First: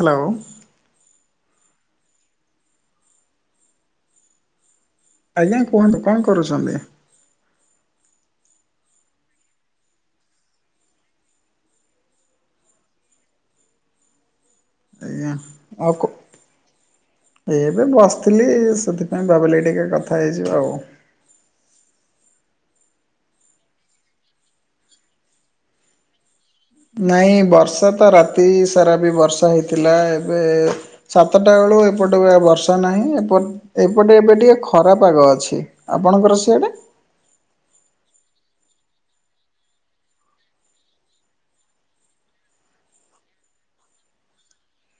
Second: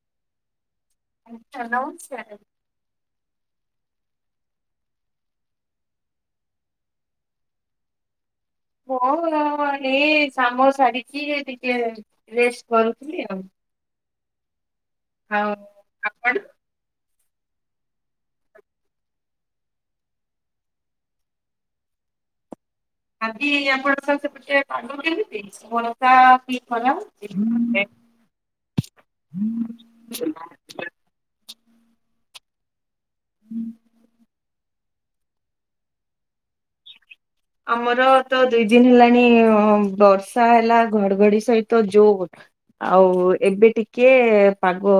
Hello ଆଜ୍ଞା ନମସ୍କାର୍। ଆଜ୍ଞା କୁହନ୍ତୁ କଣ କରୁଚନ୍ତି? ମୁଁ ଏଇ କାମ ସାରିକି ଟିକେ ରେଷ୍ଟ୍ କରୁଥିଲି ଆଉ। ଆଜ୍ଞା ଆଉ କ ଆପଣ? ଏଇ ଏବେ ବସିଥିଲି ସେଥିପାଇଁ ଭାବିଲି ଟିକେ କଥା ହେଇଯିବା ଆଉ। ଆଜି ଆପଣଙ୍କର ସେପଟେ ପାଗ କେମିତି ବର୍ଷା କି ଖରା ନାଇଁ ହଉଛି? ବର୍ଷାତ ରାତି ସାରା ବି ବର୍ଷା ହେଇଥିଲା ଏବେ ସାତଟା ବେଳୁ ଏପଟେ ବି ଆଉ ବର୍ଷା ନାହିଁ ଏ ଏପଟ-ଏପଟେ ଏବେ ଟିକେ ଖ ଖରା ପାଗ ଅଛି ଆପଣଙ୍କର ସିଆଡ଼େ? ଆମର ତ ଦୁଇ ଦିନି ହେଲାଣି ବର୍ଷା ହେଲା ଘଡ଼ଘଡ଼ି ସହିତ ଯୋର୍। ଆଉ ଏବେ ଟିକେ ପାଗ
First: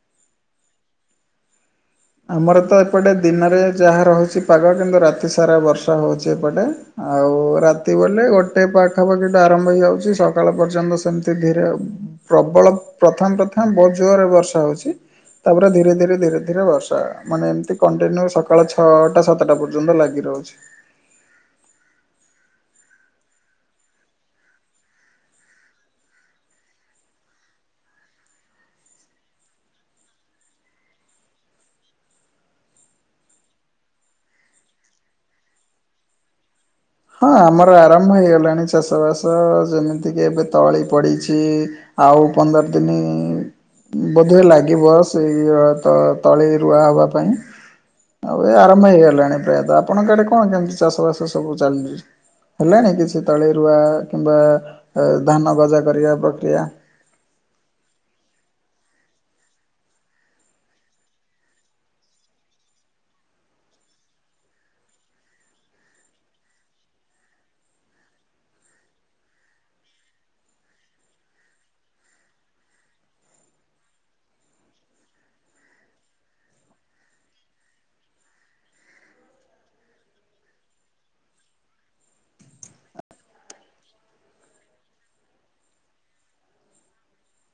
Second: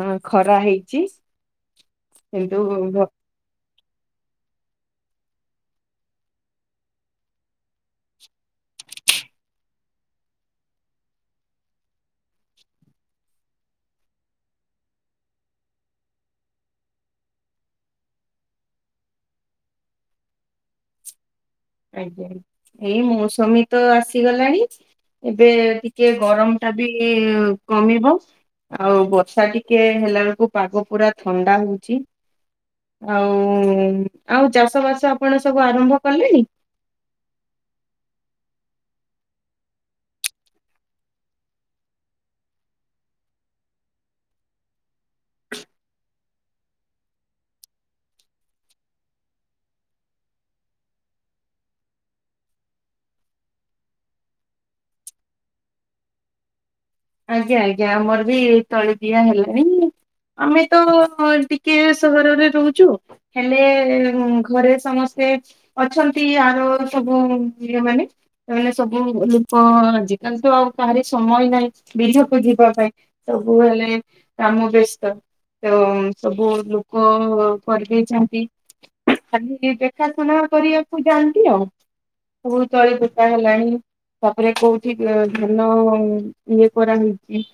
ହଁ ଖରା ହେଇଚି। ଆମର ତ ଏପଟେ ଦିନରେ ଯାହା ରହୁଚି ପାଗ କିନ୍ତୁ ରାତି ସାରା ବର୍ଷା ହଉଚି ଏପଟେ। ଆଉ ରାତି ବୋଲେ ଗୋଟେ ପାଖାପାଖି ଟୁ ଆରମ୍ଭ ହେଇଯାଉଚି ସକାଳ ପର୍ଯ୍ୟନ୍ତ ସେମିତି ଧୀରେ ଆଉ। ପ୍ରବଳ ପ୍ରଥମ ପ୍ରଥମ ବହୁତ୍ ଜୋରରେ ବର୍ଷା ହଉଚି ତାପରେ ଧୀରେ ଧୀରେ ଧୀରେ ଧୀରେ ବର୍ଷା ଟା ମାନେ ଏମିତି କଣ୍ଟିନ୍ୟୁ ସକାଳ ଛଅଟା ସାତଟା ପର୍ଯ୍ୟନ୍ତ ଲାଗି ରହୁଚି। ଆଜ୍ଞା ଏଇ ମୌସମୀ ତ ଆସିଗଲାଣି ଏବେ ଟିକେ ଗରମ୍ ଟା ବି କମିବ। ଆଉ ବର୍ଷା ଟିକେ ହେଲା ବେଳକୁ ପାଗ ପୁରା ଥଣ୍ଡା ହଉଚି। ଆଉ ଆଉ ଚାଷବାସ ଆପଣ ସବୁ ଆରମ୍ଭ କଲେଣି? ହଁ ଆମର ଆରମ୍ଭ ହେଇ ଗଲାଣି ଚାଷବାସ ଯେମିତିକି ଏବେ ତଳି ପଡିଛି। ଆଉ ପନ୍ଦର ଦିନି ବୋଧେ ଲାଗିବ ସେଇ ଅ ତ-ତଳି ରୁଆ ହବା ପାଇଁ। ଆଉ ଏ ଆରମ୍ଭ ହେଇଗଲାଣି ପ୍ରାୟତଃ ଆପଣଙ୍କ ଆଡେ କଣ କେମିତି ଚାଷ ବାସ ସବୁ ଚାଲିଛି? ହେଲେଣି କିଛି ତଳି ରୁଆ କିମ୍ବା ଧାନ ଗଜା କରିବା ପ୍ରକ୍ରିୟା? ଆଜ୍ଞା ଆଜ୍ଞା ଆମର ବି ତଳି ଦିଆ ହେଲାଣି। ଆମେ ତ ଟିକେ ସହରରେ ରହୁଛୁ। ହେଲେ ଘରେ ସମସ୍ତେ ଅଛନ୍ତି ଆର ସବୁ ଇଏ ମାନେ ସେତବେଳେ ସବୁ ଲୋକ ଆଜିକାଲି ତ ଆଉ କାହାରି ସମୟ ହିଁ ନାହିଁ। ବିଲକୁ ଯିବା ପାଇଁ ସବୁ ହେଲେ କାମ ବ୍ୟସ୍ତ ତ ସବୁ ଲୋକ କରିଦେଇଛନ୍ତି। ଖାଲି ଦେଖା ଶୁଣା କରିଆକୁ ଯାଆନ୍ତି ଆଉ। କୋଉ ତଳି ପୋତା ହେଲାଣି ତାପରେ କୋଉଠି ଧାନ ଇଏ କରା ହେଇଛି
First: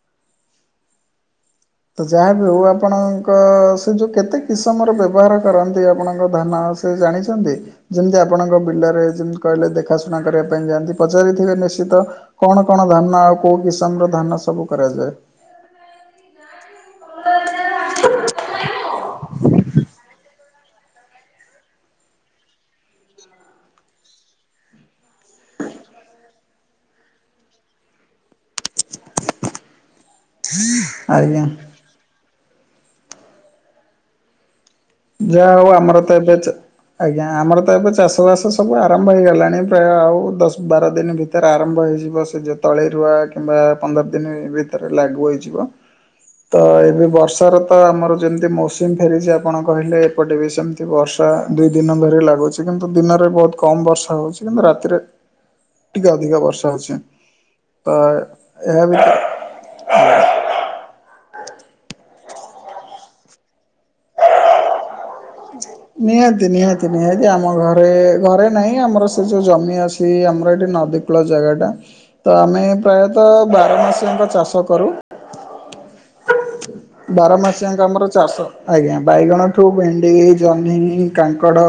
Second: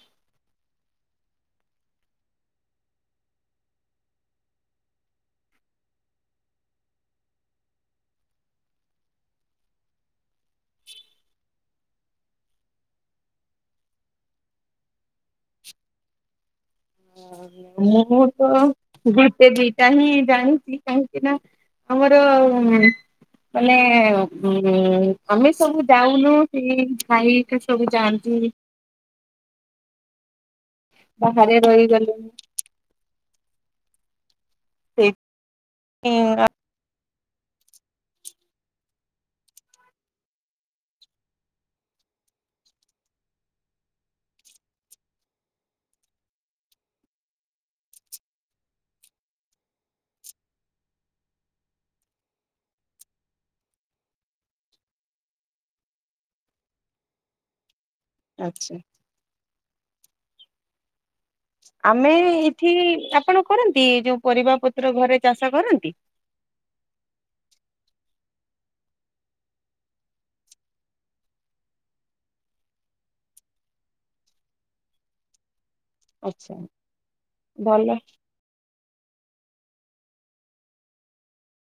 ତ ଯାହାବିି ହେଉ ଆପଣଙ୍କ ସେ ଯୋଉ କେତେ କିସମର ବ୍ୟବହାର କରନ୍ତି ଆପଣଙ୍କ ଧାନ ତ ଜାଣିଛନ୍ତି? ଯେମିତି ଆପଣଙ୍କ ବିଲରେ ଯେମିତି କହିଲେ ଦେଖାଶୁଣା କରିବା ପାଇଁ ଯାଆନ୍ତି ପଚାରିଥିବେ ନିଶ୍ଚିତ? କଣ କଣ ଧାନ ଆଉ କୋଉ କିସମର ଧାନ ସବୁ କରାଯାଏ? ମୁଁ ତ ଗୋଟେ ଦିଟା ହିଁ ଜାଣିଛି କାହିଁକିନା ଆମର ମାନେ ଆମେ ସବୁ ଯାଇନୁ ଟି ଭାଇ ହେରିକା ସବୁ ଯାଆନ୍ତି। ଆଜ୍ଞା। ବାହାରେ ରହିଗଲୁ। ଯାହା ହଉ ଆମର ତ ଏବେ ସେଇଥିପାଇଁ ଚା ଆଜ୍ଞା ଆମର ତ ଏବେ ଚାଷବାସ ସବୁ ଆରମ୍ଭ ହେଇଗଲାଣି। ପ୍ରାୟ ଆଉ ଦଶ ବାର ଦିନ ଭି ଭିତରେ ଆରମ୍ଭ ହେଇଯିବ। ସେ ଯୋ ତଳେ ରୁଆ କିମ୍ବା ପନ୍ଦର ଦିନ ଭିତରେ ଲାଗୁ ହେଇଯିବ। ତ ଏବେ ବର୍ଷାର ତ ଆମର ଯେମିତି ମୌସୁମୀ ଫେରିଛି ଆପଣ କହିଲେ ଏପଟେ ବି ସେମିତି ବର୍ଷା ଦୁଇ ଦିନ ଧରି ଲାଗୁଛି କିନ୍ତୁ ଦିନରେ ବହୁତ୍ କମ୍ ବର୍ଷା ହଉଛି। କିନ୍ତୁ ରାତିରେ ଟିକେ ଅଧିକା ବର୍ଷା ହଉଛି। ତ ଆଚ୍ଛା ଏହା ବି ଆମେ ଏଠି ଆପଣ କରନ୍ତି ଯୋଉ ପରିବା ପତ୍ର ଘରେ ଚାଷ କରନ୍ତି? ନିହାତି ନିହାତି ନିହାତି ଆମ ଘରେ ଘରେ ନାହିଁ ଆମର ସେ ଯେଉଁ ଜମି ଅଛି ଆମର ଏଠି ନଦୀ କୂଳ ଜାଗାଟା ତ ଆମେ ପ୍ରାୟତଃ ବାରମାସିଙ୍କ ଚାଷ କରୁ। ଆଚ୍ଛା ବାର ମାସ ଯାଏଙ୍କ ଭଲ। ଆମର ଚାଷ ଆଜ୍ଞା ବାଇଗଣ ଠୁ ଭେଣ୍ଡି ଜହ୍ନି, କାଙ୍କଡ଼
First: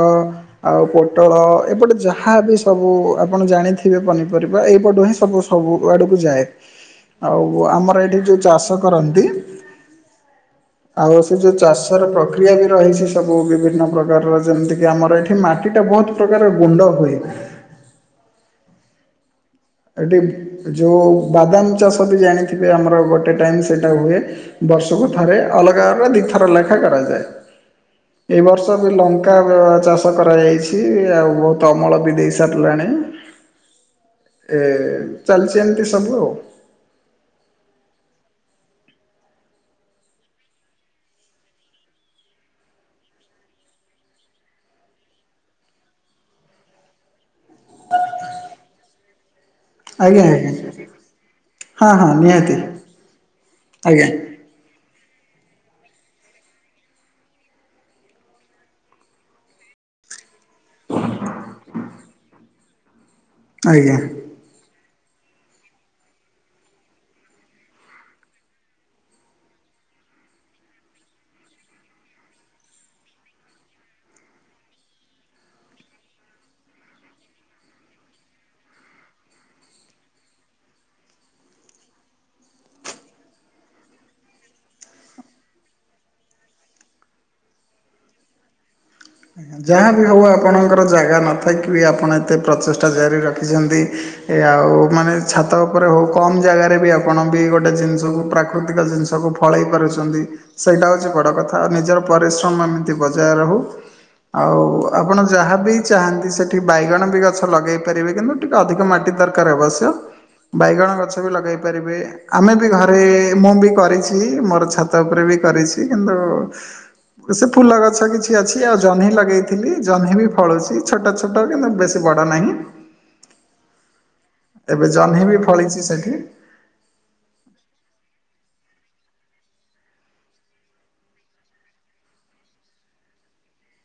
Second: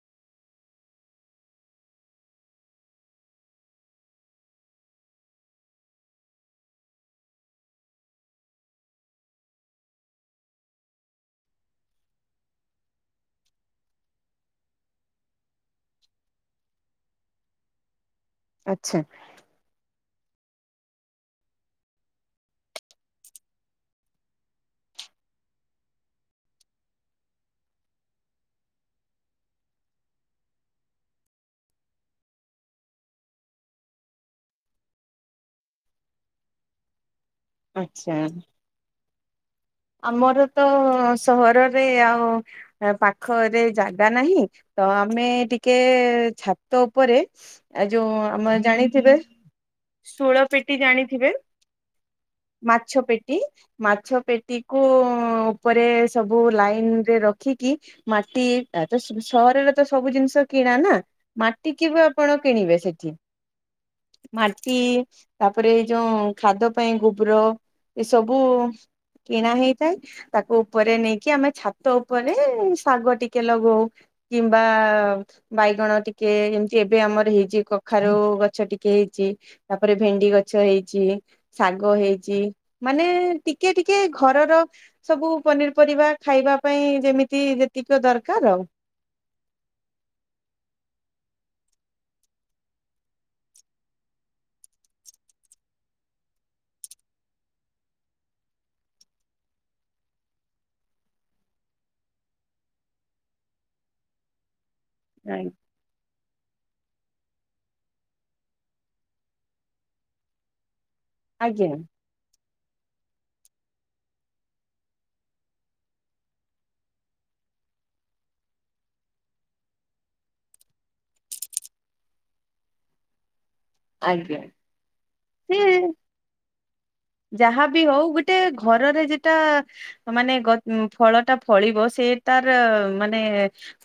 ଆଉ ପୋଟଳ ଏପଟେ ଯାହାବି ସବୁ ଆପଣ ଜାଣିଥିବେ ପନିପରିବା ଏଇପଟୁ ହିଁ ସବୁ ସବୁ ଆଡ଼କୁ ଯାଏ, ଆଉ ଆମର ଏଠି ଯେଉଁ ଚାଷ କରନ୍ତି ଆଉ ସେ ଯୋଉ ଚାଷର ପ୍ରକ୍ରିୟା ବି ରହିଛି ସ ବୁ ବିଭିନ୍ନ ପ୍ରକାରର ଯେମିତିକି ଆମର ଏଠି ମାଟିଟା ବହୁତ୍ ପ୍ରକାର ଗୁଣ୍ଡ ହୁଏ। ଆଚ୍ଛା। ଏଠି ଯୋଉ ବାଦାମ ଚାଷବି ଜାଣିଥିବେ ଆମର ଗୋଟେ ଟାଇମ୍ ସେଇଟା ହୁଏ। ବର୍ଷକୁ ଥରେ ଅଲଗା ଅଲଗା ଦିଥର ଲେଖା କରାଯାଏ। ଏବର୍ଷ ବି ଲଙ୍କା ଚାଷ କରାଯାଇଛି ଆଉ ବହୁତ ଅମଳ ବି ଦେଇ ସାରିଲାଣି। ଏ ଚାଲିଛି ଏମିତି ସବୁ ଆଉ। ଆଚ୍ଛା। ଆମର ତ ସହରରେ ଆଉ ପାଖରେ ଜାଗା ନାହିଁ ତ ଆମେ ଟିକେ ଛାତ ଉପରେ ଏ ଯୋଉ ଆମ ର ଜାଣିଥିବେ। ଆଜ୍ଞା ଷୋଳ ଆଜ୍ଞା। ପେଟି ଜାଣିଥିବେ। ହଁ ହଁ ନିହାତି ମାଛ ପେଟି ଆଜ୍ଞା ମାଛ ପେଟି। ଟି କୁ ଉପରେ ସବୁ ଲାଇନି ରେ ରଖିକି। ମାଟି ଆ ତାଦ ସହରରେ ତ ସବୁ ଜିନିଷ କିଣା ନାଁ। ମାଟି କି ବେ ଆପଣ କିଣିବେ ସେଠି? ଆଜ୍ଞା। ମାଟି ତାପରେ ଏଇ ଯୋଉ ଖାଦ ପାଇଁ ଗୋବର ଏ ସବୁ କିଣା ହେଇଥାଏ। ତାକୁ ଉପରେ ନେଇକି ଆମେ ଛାତ ଉପରେ ଶାଗ ଟିକେ ଲଗଉ। କିମ୍ବା। ବାଇଗଣ ଟିକେ ଏମିତି ଏବେ ଆମର ହେଇଛି କଖାରୁ ଗଛ ଟିକେ ହେଇଛି। ତାପରେ ଭେଣ୍ଡି ଗଛ ହେଇଛି, ଶାଗ ହେଇଛି, ମାନେ ଟି ଟିକେ ଟିକେ ଘରର ସବୁ ପନିରିପରିବା ଖାଇବା ପାଇଁ ଯେମିତି ଯେତିକି ଦରକାର। ଯାହା ବିି ହଉ ଆପଣଙ୍କର ଜାଗା ନଥାଇକି ବି ଆପଣ ଏତେ ପ୍ରଚେଷ୍ଟା ଜାରି ରଖିଛନ୍ତି। ଏ ଆଉ ମାନେ ଛାତ ଉପରେ ହଉ କମ୍ ଜାଗାରେ ବି ଆପଣ ବି ଗୋଟେ ଜିନିଷକୁ ପ୍ରାକୃତିକ ଜିନିଷ ସବୁ ଫଳେଇ ପାରୁଛନ୍ତି। ସେଇଟା ହେଉଛି ବଡ଼ କଥା ଆଉ ନିଜର ପରିଶ୍ରମ ଏମିତି ବଜାୟ ରହୁ। ଆଉ ଆପଣ ଆଉ। ଯାହାବି ଚାହାନ୍ତି ସେଠି ବାଇଗଣ ବି ଗଛ ଲଗେଇ ପାରିବେ କିନ୍ତୁ ଟିକେ ଅଧିକ ମାଟି ଦକାର ଅବଶ୍ୟ। ବାଇଗଣ ଗଛ ବି ଲଗେଇ ଆଜ୍ଞା। ପାରିବେ। ଆମେ ବି ଘରେ ମୁଁ ବି କରିଛି ମୋର ଛାତ ଉପରେ ବି କରିଛି କିନ୍ତୁ ତ ସେ ଫୁଲ ଗଛ କିଛି ଅଛି ଆଉ ଜହ୍ନି ଲଗ ଲଗେଇଥିଲି ଜହ୍ନି ବି ଫଳୁଛି ଛୋଟ ଛୋଟ କିନ୍ତୁ ବେଶୀ ବଡ ନାହିଁ। ଆଜ୍ଞା। ଆଜ୍ଞା ଏବେ ଜହ୍ନି ବି ସେ ଫଳିଛି ସେଠି। ଯାହାବି ହଉ ଗୋଟେ ଘରରେ ଯେଟା ମାନେ ଗଚ ଫଳ ଟା ଫଳିବ ସେ ତାର ମାନେ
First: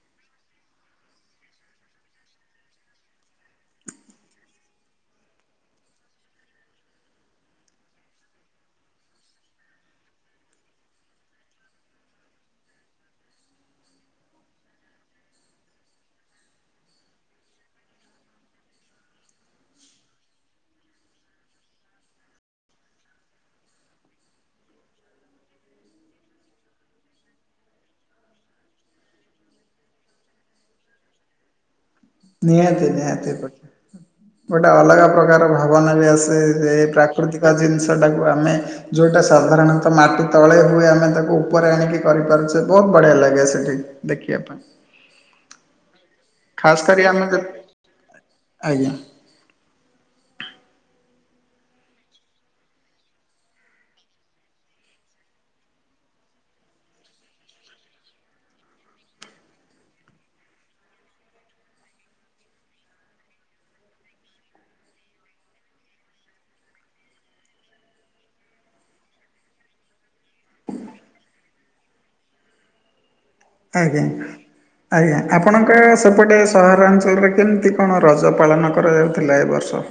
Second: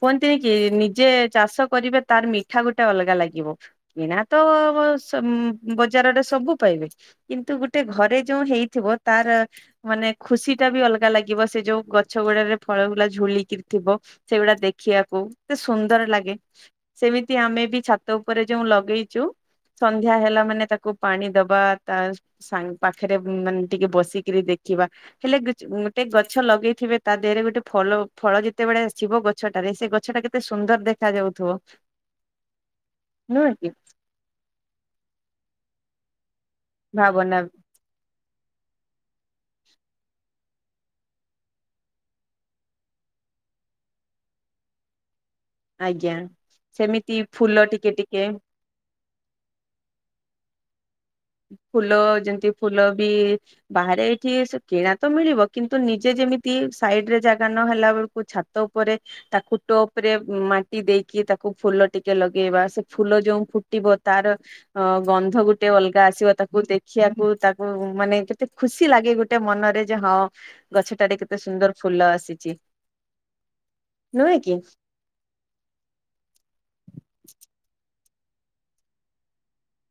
କୁହନ୍ତିନିକି ନିଜେ ଚାଷ କରିବେ ତାର ମିଠା ଗୋଟେ ଅଲଗା ଲାଗିବ। ଏଣା ତ ବସମ୍ ବଜାରରେ ସବୁ ପାଇବେ। କିନ୍ତୁ ଗୋଟେ ଘରେ ଯୋଉ ହେଇଥିବ ତାର ମାନେ ଖୁସି ଟା ବି ଅଲଗା ଲାଗିବ ସେ ଯୋଉ ଗଛ ଗୁଡ଼ାରେ ଫଳଗୁଡ଼ା ରେ ଝୁଲିକି ଥିବ। ସେଇଗୁଡା ଦେଖିବାକୁ ଏତେ ସୁନ୍ଦର ଲାଗେ। ସେମିତି ଆମେ ବି ଛାତ ଉପରେ ଯେଉ ଲଗେଇଚୁ। ସନ୍ଧ୍ୟା ହେଲା ମାନେ ତାକୁ କୁ ପାଣି ଦବା ତା ସାଙ୍ଗ ପାଖରେ ମାନେ ଟିକେ ବସିକିରି ଦେଖିବା। ହେଲେ ଗେ ଗୋଟେ ଗଛ ଲଗେଇଥିବେ ତା ଦେହରେ ଗୋଟେ ଫଲ ଫଳ ଯେତେବେଳେ ଆସିବ ଗଛ ଗଛଟାରେ ସେ ଗଛ ଟା କେତେ ସୁନ୍ଦର ଦେଖା ଯାଉଥିବ। ନିହାତି ନିହାତି ନୁହେଁ ଗୋଟେ। କି ଗୋଟେ ଅଲଗା ପ୍ରକାର ଭାବନା ବି ଆସେ। ଯେ ଭାବନା ପ୍ରାକୃତିକ ଜିନିଷଟାକୁ ଆମେ ଯଉଁଟା ସାଧାରଣତଃ ମାଟି ତଳେ ହୁଏ ଆମେ ତାକୁ ଉପରେ ଆଣିକି କରିପାରୁଛେ ବହୁତୁ ବଢ଼ିଆ ଲାଗେ ସେଠି। ଦେଖିବା ପାଇଁ। ଆଜ୍ଞା। ଖାସ୍ କରି ସେମିତି ଆମେ ଯେତେ। ଫୁଲ ଟିକେ ଟିକେ ଆଜ୍ଞା। ଫୁଲ ଯେମିତି ଫୁଲ ବି ବାହାରେ ଏଠି ସେ କିଣା ତ ମିଳିବ କିନ୍ତୁ ନିଜେ ଯେମିତି ସାଇଡି ରେ ଜାଗା ନ ହେଲା ବେଳକୁ ଛାତ। ତ ଉପରେ ତାକୁ ଟପ ରେ ମାଟି ଦେଇକି ତାକୁ ଫୁଲ ଟିକେ ଲଗେଇବା ସେ ଫୁଲ ଯୋଉ ଫୁଟିବ ତାର ଅ ଗନ୍ଧ ଗୋଟେ ଅଲ ଗା ଆସିବ ତାକୁ ଦେଖିବାକୁ ତାକୁ ମାନେ କେତେ ଖୁସି ଲାଗେ ଗୋଟେ ମନରେ ଯେ ହଁ ଗଛଟାରେ କେତେ ସୁନ୍ଦର ଫୁଲ ଆସିଛି। ଆଜ୍ଞା। ନୁହେଁ କି? ଆଜ୍ଞା ଆପଣଙ୍କ ସେପଟେ ସହରାଞ୍ଚଳରେ କେମିତି କଣ ରଜ ପାଳନ କରାଯାଉଥିଲା ଏ ବର୍ଷ?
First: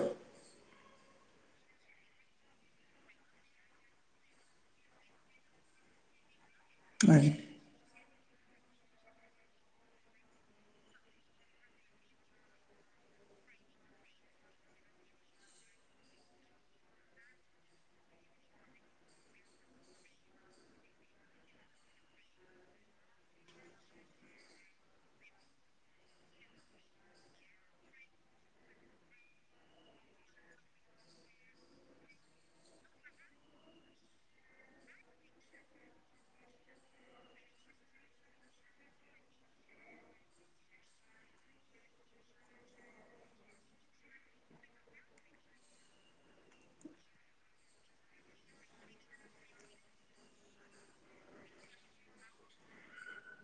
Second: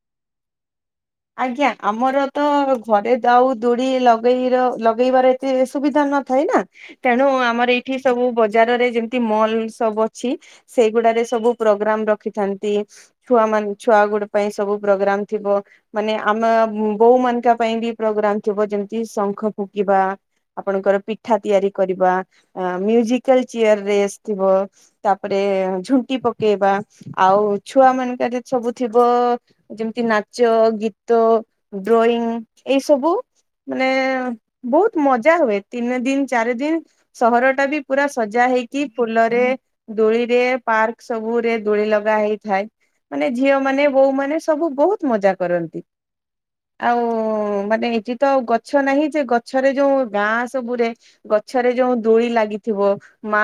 ଆଜ୍ଞା ଆମର ତ ଘରେ ଆଉ ଦୋଳି ଲଗେଇର ଲଗେଇବାର ଏତେ ସୁବିଧା ନଥାଏ ନା? ତେଣୁ ଆଜ୍ଞା ଆମର ଏଇଠି ସବୁ ବଜାରରେ ଯେମିତି ମଲ ସବୁ ଅଛି। ସେଇଗୁଡାରେ ସବୁ ପ୍ରୋଗ୍ରାମ ରଖିଥାନ୍ତି। ଛୁଆ ମାନେ ଛୁଆ ଗୁଡା ପାଇଁ ସବୁ ପ୍ରୋଗ୍ରାମ ଥିବ। ମାନେ ଆମେ ବୋଉ ମାନଙ୍କ ପାଇଁ ବି ପ୍ରୋଗ୍ରାମ ଥିବ ଯେମିତି ଶଙ୍ଖ ଫୁଙ୍ଖିବା। ଆପଣଙ୍କର ପିଠା ତିଆରି କରିବା। ଆ ମ୍ୟୁଜିକାଲ ଚେୟାର ରେସ୍ ଥିବ। ତାପରେ ଝୁଣ୍ଟି ପକେଇବା ଆଉ ଛୁଆ ମାନଙ୍କରେ ସବୁ ଥିବ ଯେମିତି ନାଚ ଗୀତ ଡ୍ରଇଂ ଏଇ ସବୁ ମାନେ ବହୁତ ମଜା ହୁଏ ତିନି ଦିନ ଚାରି ଦିନ ସହର ଟା ବି ପୁରା ସଜା ହେଇକି ଫୁଲରେ ଦୋଳିରେ ପାର୍କ ସବୁରେ ଦୋଳି ଲଗା ହେଇଥାଏ। ମାନେ ଝିଅ ମାନେ ବୋଉ ମାନେ ସବୁ ବହୁତ ମଜା କରନ୍ତି। ଆଉ ମାନେ ଏଠି ତ ଆଉ ଗଛ ନାହିଁ ସେ ଗଛରେ ଯୋଉ ଗାଁ ସବୁରେ ଗଛରେ ଯୋଉ ଦୁଳି ଲାଗିଥିବ। ମା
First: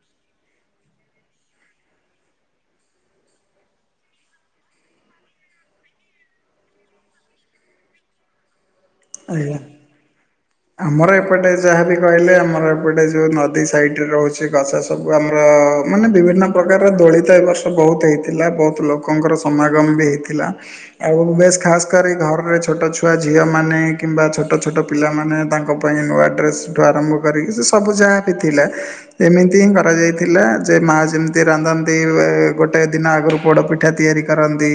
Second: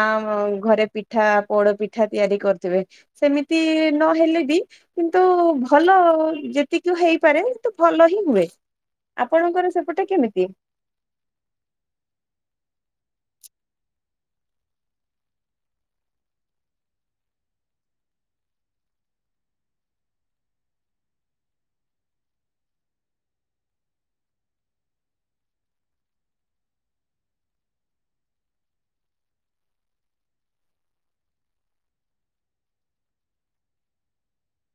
ଘରେ ପିଠା ପୋଡ ପିଠା ତିଆରି କରିଥିବେ। ସେମିତି ନହେଲେ ବି କିନ୍ତୁ ଭଲ ଯେତିକି ହେଇ ପାରେ କିନ୍ତୁ ଭଲ ହିଁ ହୁଏ ଆଜ୍ଞା ଆପଣଙ୍କର ସେପଟା କେମିତି? ଆମର ଏପଟେ ଯାହାବି କହିଲେ ଆମର ଏପଟେ ଯୋଉ ନଦୀ ସାଇଡରେ ରହୁଛି ଗଛ ସବୁ ଆମର ମାନେ ବିଭିନ୍ନ ପ୍ରକାରର ଦୋଳିତ ଏ ବର୍ଷ ବହୁତ ହେଇଥିଲା। ବହୁତ ଲୋ ଲୋକଙ୍କର ସମାଗମ ବି ହେଇଥିଲା। ଆଉ ବେଶ ଖାସ କରି ଘରରେ ଛୋଟ ଛୁଆ ଝିଅ ମାନେ କିମ୍ବା ଛୋଟ ଛୋଟ ପିଲାମାନେ ତାଙ୍କ ପାଇଁ ନୂଆ ଡ୍ରେସ୍ ଠୁ ଆରମ୍ଭ କରିକି ସେ ସବୁ ଯାହା ବି ଥିଲା। ଏମିତି ହିଁ କରାଯାଇଥିଲା ଯେ ମାଆ ଯେମିତି ରାନ୍ଧନ୍ତି ଏ ଗୋଟେ ଦିନ ଆଗରୁ ପୋଡପି ଠା ତିଆରି କରନ୍ତି।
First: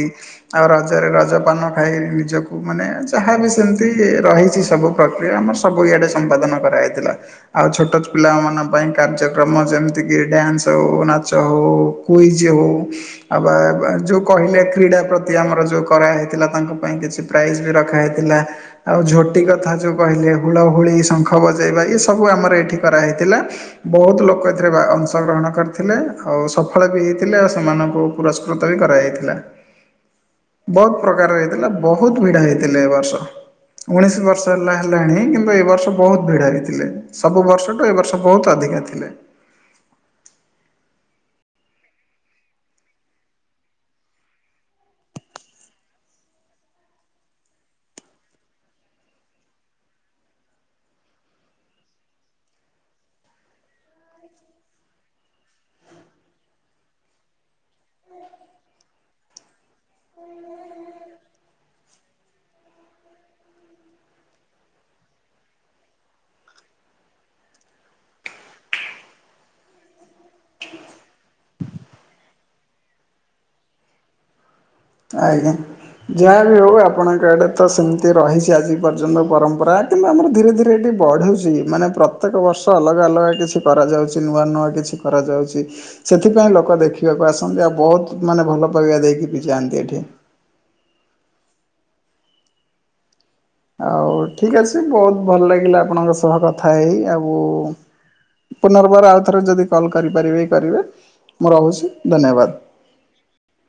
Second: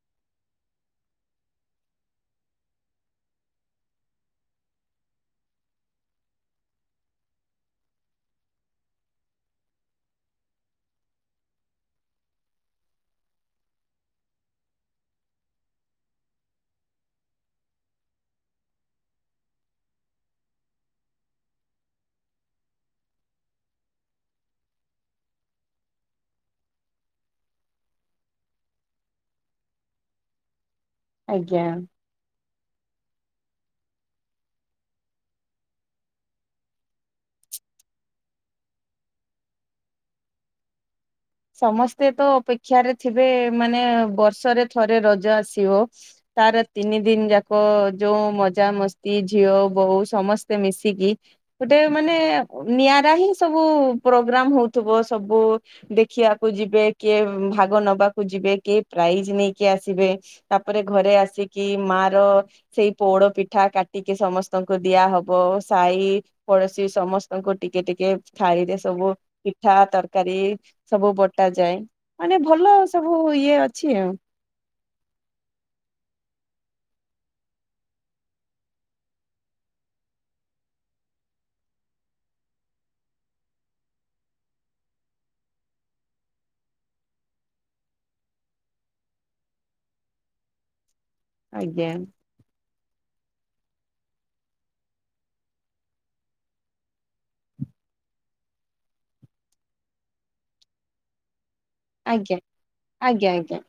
ଆଉ ରଜରେ ରଜପାନ ଖାଇ ନିଜକୁ ମାନେ ଯାହାବି ସେମିତି ରହିଛି ସବୁ ପ୍ରକ୍ରିୟା ଆମର ସ ସବୁ ଇଆଡେ ସମ୍ପାଦନ କରାଯାଇଥିଲା। ଆଉ ଛୋଟ ପିଲାମାନଙ୍କ ପାଇଁ କାର୍ଯ୍ୟକ୍ରମ ଯେମିତିକି ଡ୍ୟାନ୍ସ ହଉ ନାଚ ହଉ କୁଇଜି ହଉ ଆଉ ବା ଯୋଉ କହିଲେ କ୍ରୀଡ଼ା ପ୍ରତି ଆମର ଯୋଉ କରା ହେଇଥିଲା ତାଙ୍କ ପାଇଁ କିଛି ପ୍ରାଇଜ ବି ରଖାଯାଇଥିଲା ଆଉ ଝୋଟି କଥା ଯୋଉ କହିଲେ ହୁଳହୁଳି ଶଙ୍ଖ ବଜାଇବା ଏସବୁ ଆମର ଏଇଠି କରାହେଇଥିଲା। ବହୁତ ଲୋକ ଏଥିରେ ଭା ଅଂଶଗ୍ରହଣ କରିଥିଲେ ଆଉ ସଫଳ ବି ହେଇଥିଲେ। ଆଉ ସେମାନଙ୍କୁ ପୁରସ୍କୃତ ବି କରାଯାଇଥିଲା ବହୁତ ପ୍ରକାର ଆଜ୍ଞା। ହେଇଥିଲା ବହୁତ ଭିଡ ହେଇଥିଲା ଏ ବର୍ଷ। ଉଣେଇଶ ବର୍ଷ ହେଲା ହେଲାଣି କିନ୍ତୁ ଏ ବର୍ଷ ବହୁତ ଭିଡ ହେଇଥିଲେ ସବୁ ବର୍ଷଠୁ ଏ ବର୍ଷ ବହୁତ ଅଧିକା ଥିଲେ। ସମସ୍ତେ ତ ଅପେକ୍ଷାରେ ଥିବେ ମାନେ ବର୍ଷରେ ଥରେ ରଜ ଆସିବ। ତାର ତିନି ଦିନ ଯାକ ଯୋଉ ମଜା ମସ୍ତି ଝିଅ ବୋହୁଁ ସମସ୍ତେ ମିଶିକି ଗୋଟେ ମାନେ ନିଆରା ହିଁ ସବୁ ପ୍ରୋଗ୍ରାମ ହଉଥିବ ସବୁ ଦେ ଖିଆକୁ ଯିବେ, କିଏ ଉଁ, ଭାଗ ନବାକୁ ଯିବେ। କିଏ ପ୍ରାଇଜି ନେଇକି ଆସିବେ। ତାପରେ ଘରେ ଆସିକି ମା ର ସେଇ ପୋଡ ପିଠା କାଟିକି ସମସ୍ତଙ୍କୁ ଦିଆ ହବ। ସାଇ ପଡୋଶୀ ସମସ୍ତଙ୍କୁ ଟିକେ ଟିକେ ଥାଳିରେ ସବୁ ପିଠା ତରକାରୀ ସବୁ ବଟାଯାଏ ମାନେ ଭଲ ସବୁ ଇଏ ଅଛି ଆଉ। ଆଜ୍ଞା, ଯାହା ବିି ହେଉ ଆପଣଙ୍କ ଆଡ଼େ ତ ସେମିତି ରହିଛି ଆଜି ପର୍ଯ୍ୟନ୍ତ ପରମ୍ପରା। କିନ୍ତୁ ଆମର ଧୀରେ ଧୀରେ ଏଠି ବଢ଼ୁଛି ମାନେ ପ୍ରତ୍ୟେକ ବର୍ଷ ଅଲଗା ଅଲଗା କିଛି କରାଯାଉଛି ନୂଆ ନୂଆ କିଛି। କରାଯାଉଚି, ସେଥିପାଇଁ ଲୋକ ଦେଖିବାକୁ ଆସନ୍ତି। ଆଉ ବହୁତ ମାନେ ଭଲ ପାଇବା ଦେଇକି ବି ଯାଆନ୍ତି ଏଠି। ଠି। ଆଜ୍ଞା। ଆଉ ଠିକ ଅଛି ବହୁତ ଭଲ ଲାଗିଲା ଆପଣଙ୍କ ସହ କଥା ହେଇ। ଆଉ ପୁନର୍ବାର ଆଉଥରେ ଯଦି କଲ୍ କରିପାରିବେ କରିବେ ମୁଁ ରହୁଛି। ଆଜ୍ଞା, ଧନ୍ୟବାଦ। ଆଜ୍ଞା, ଆଜ୍ଞା।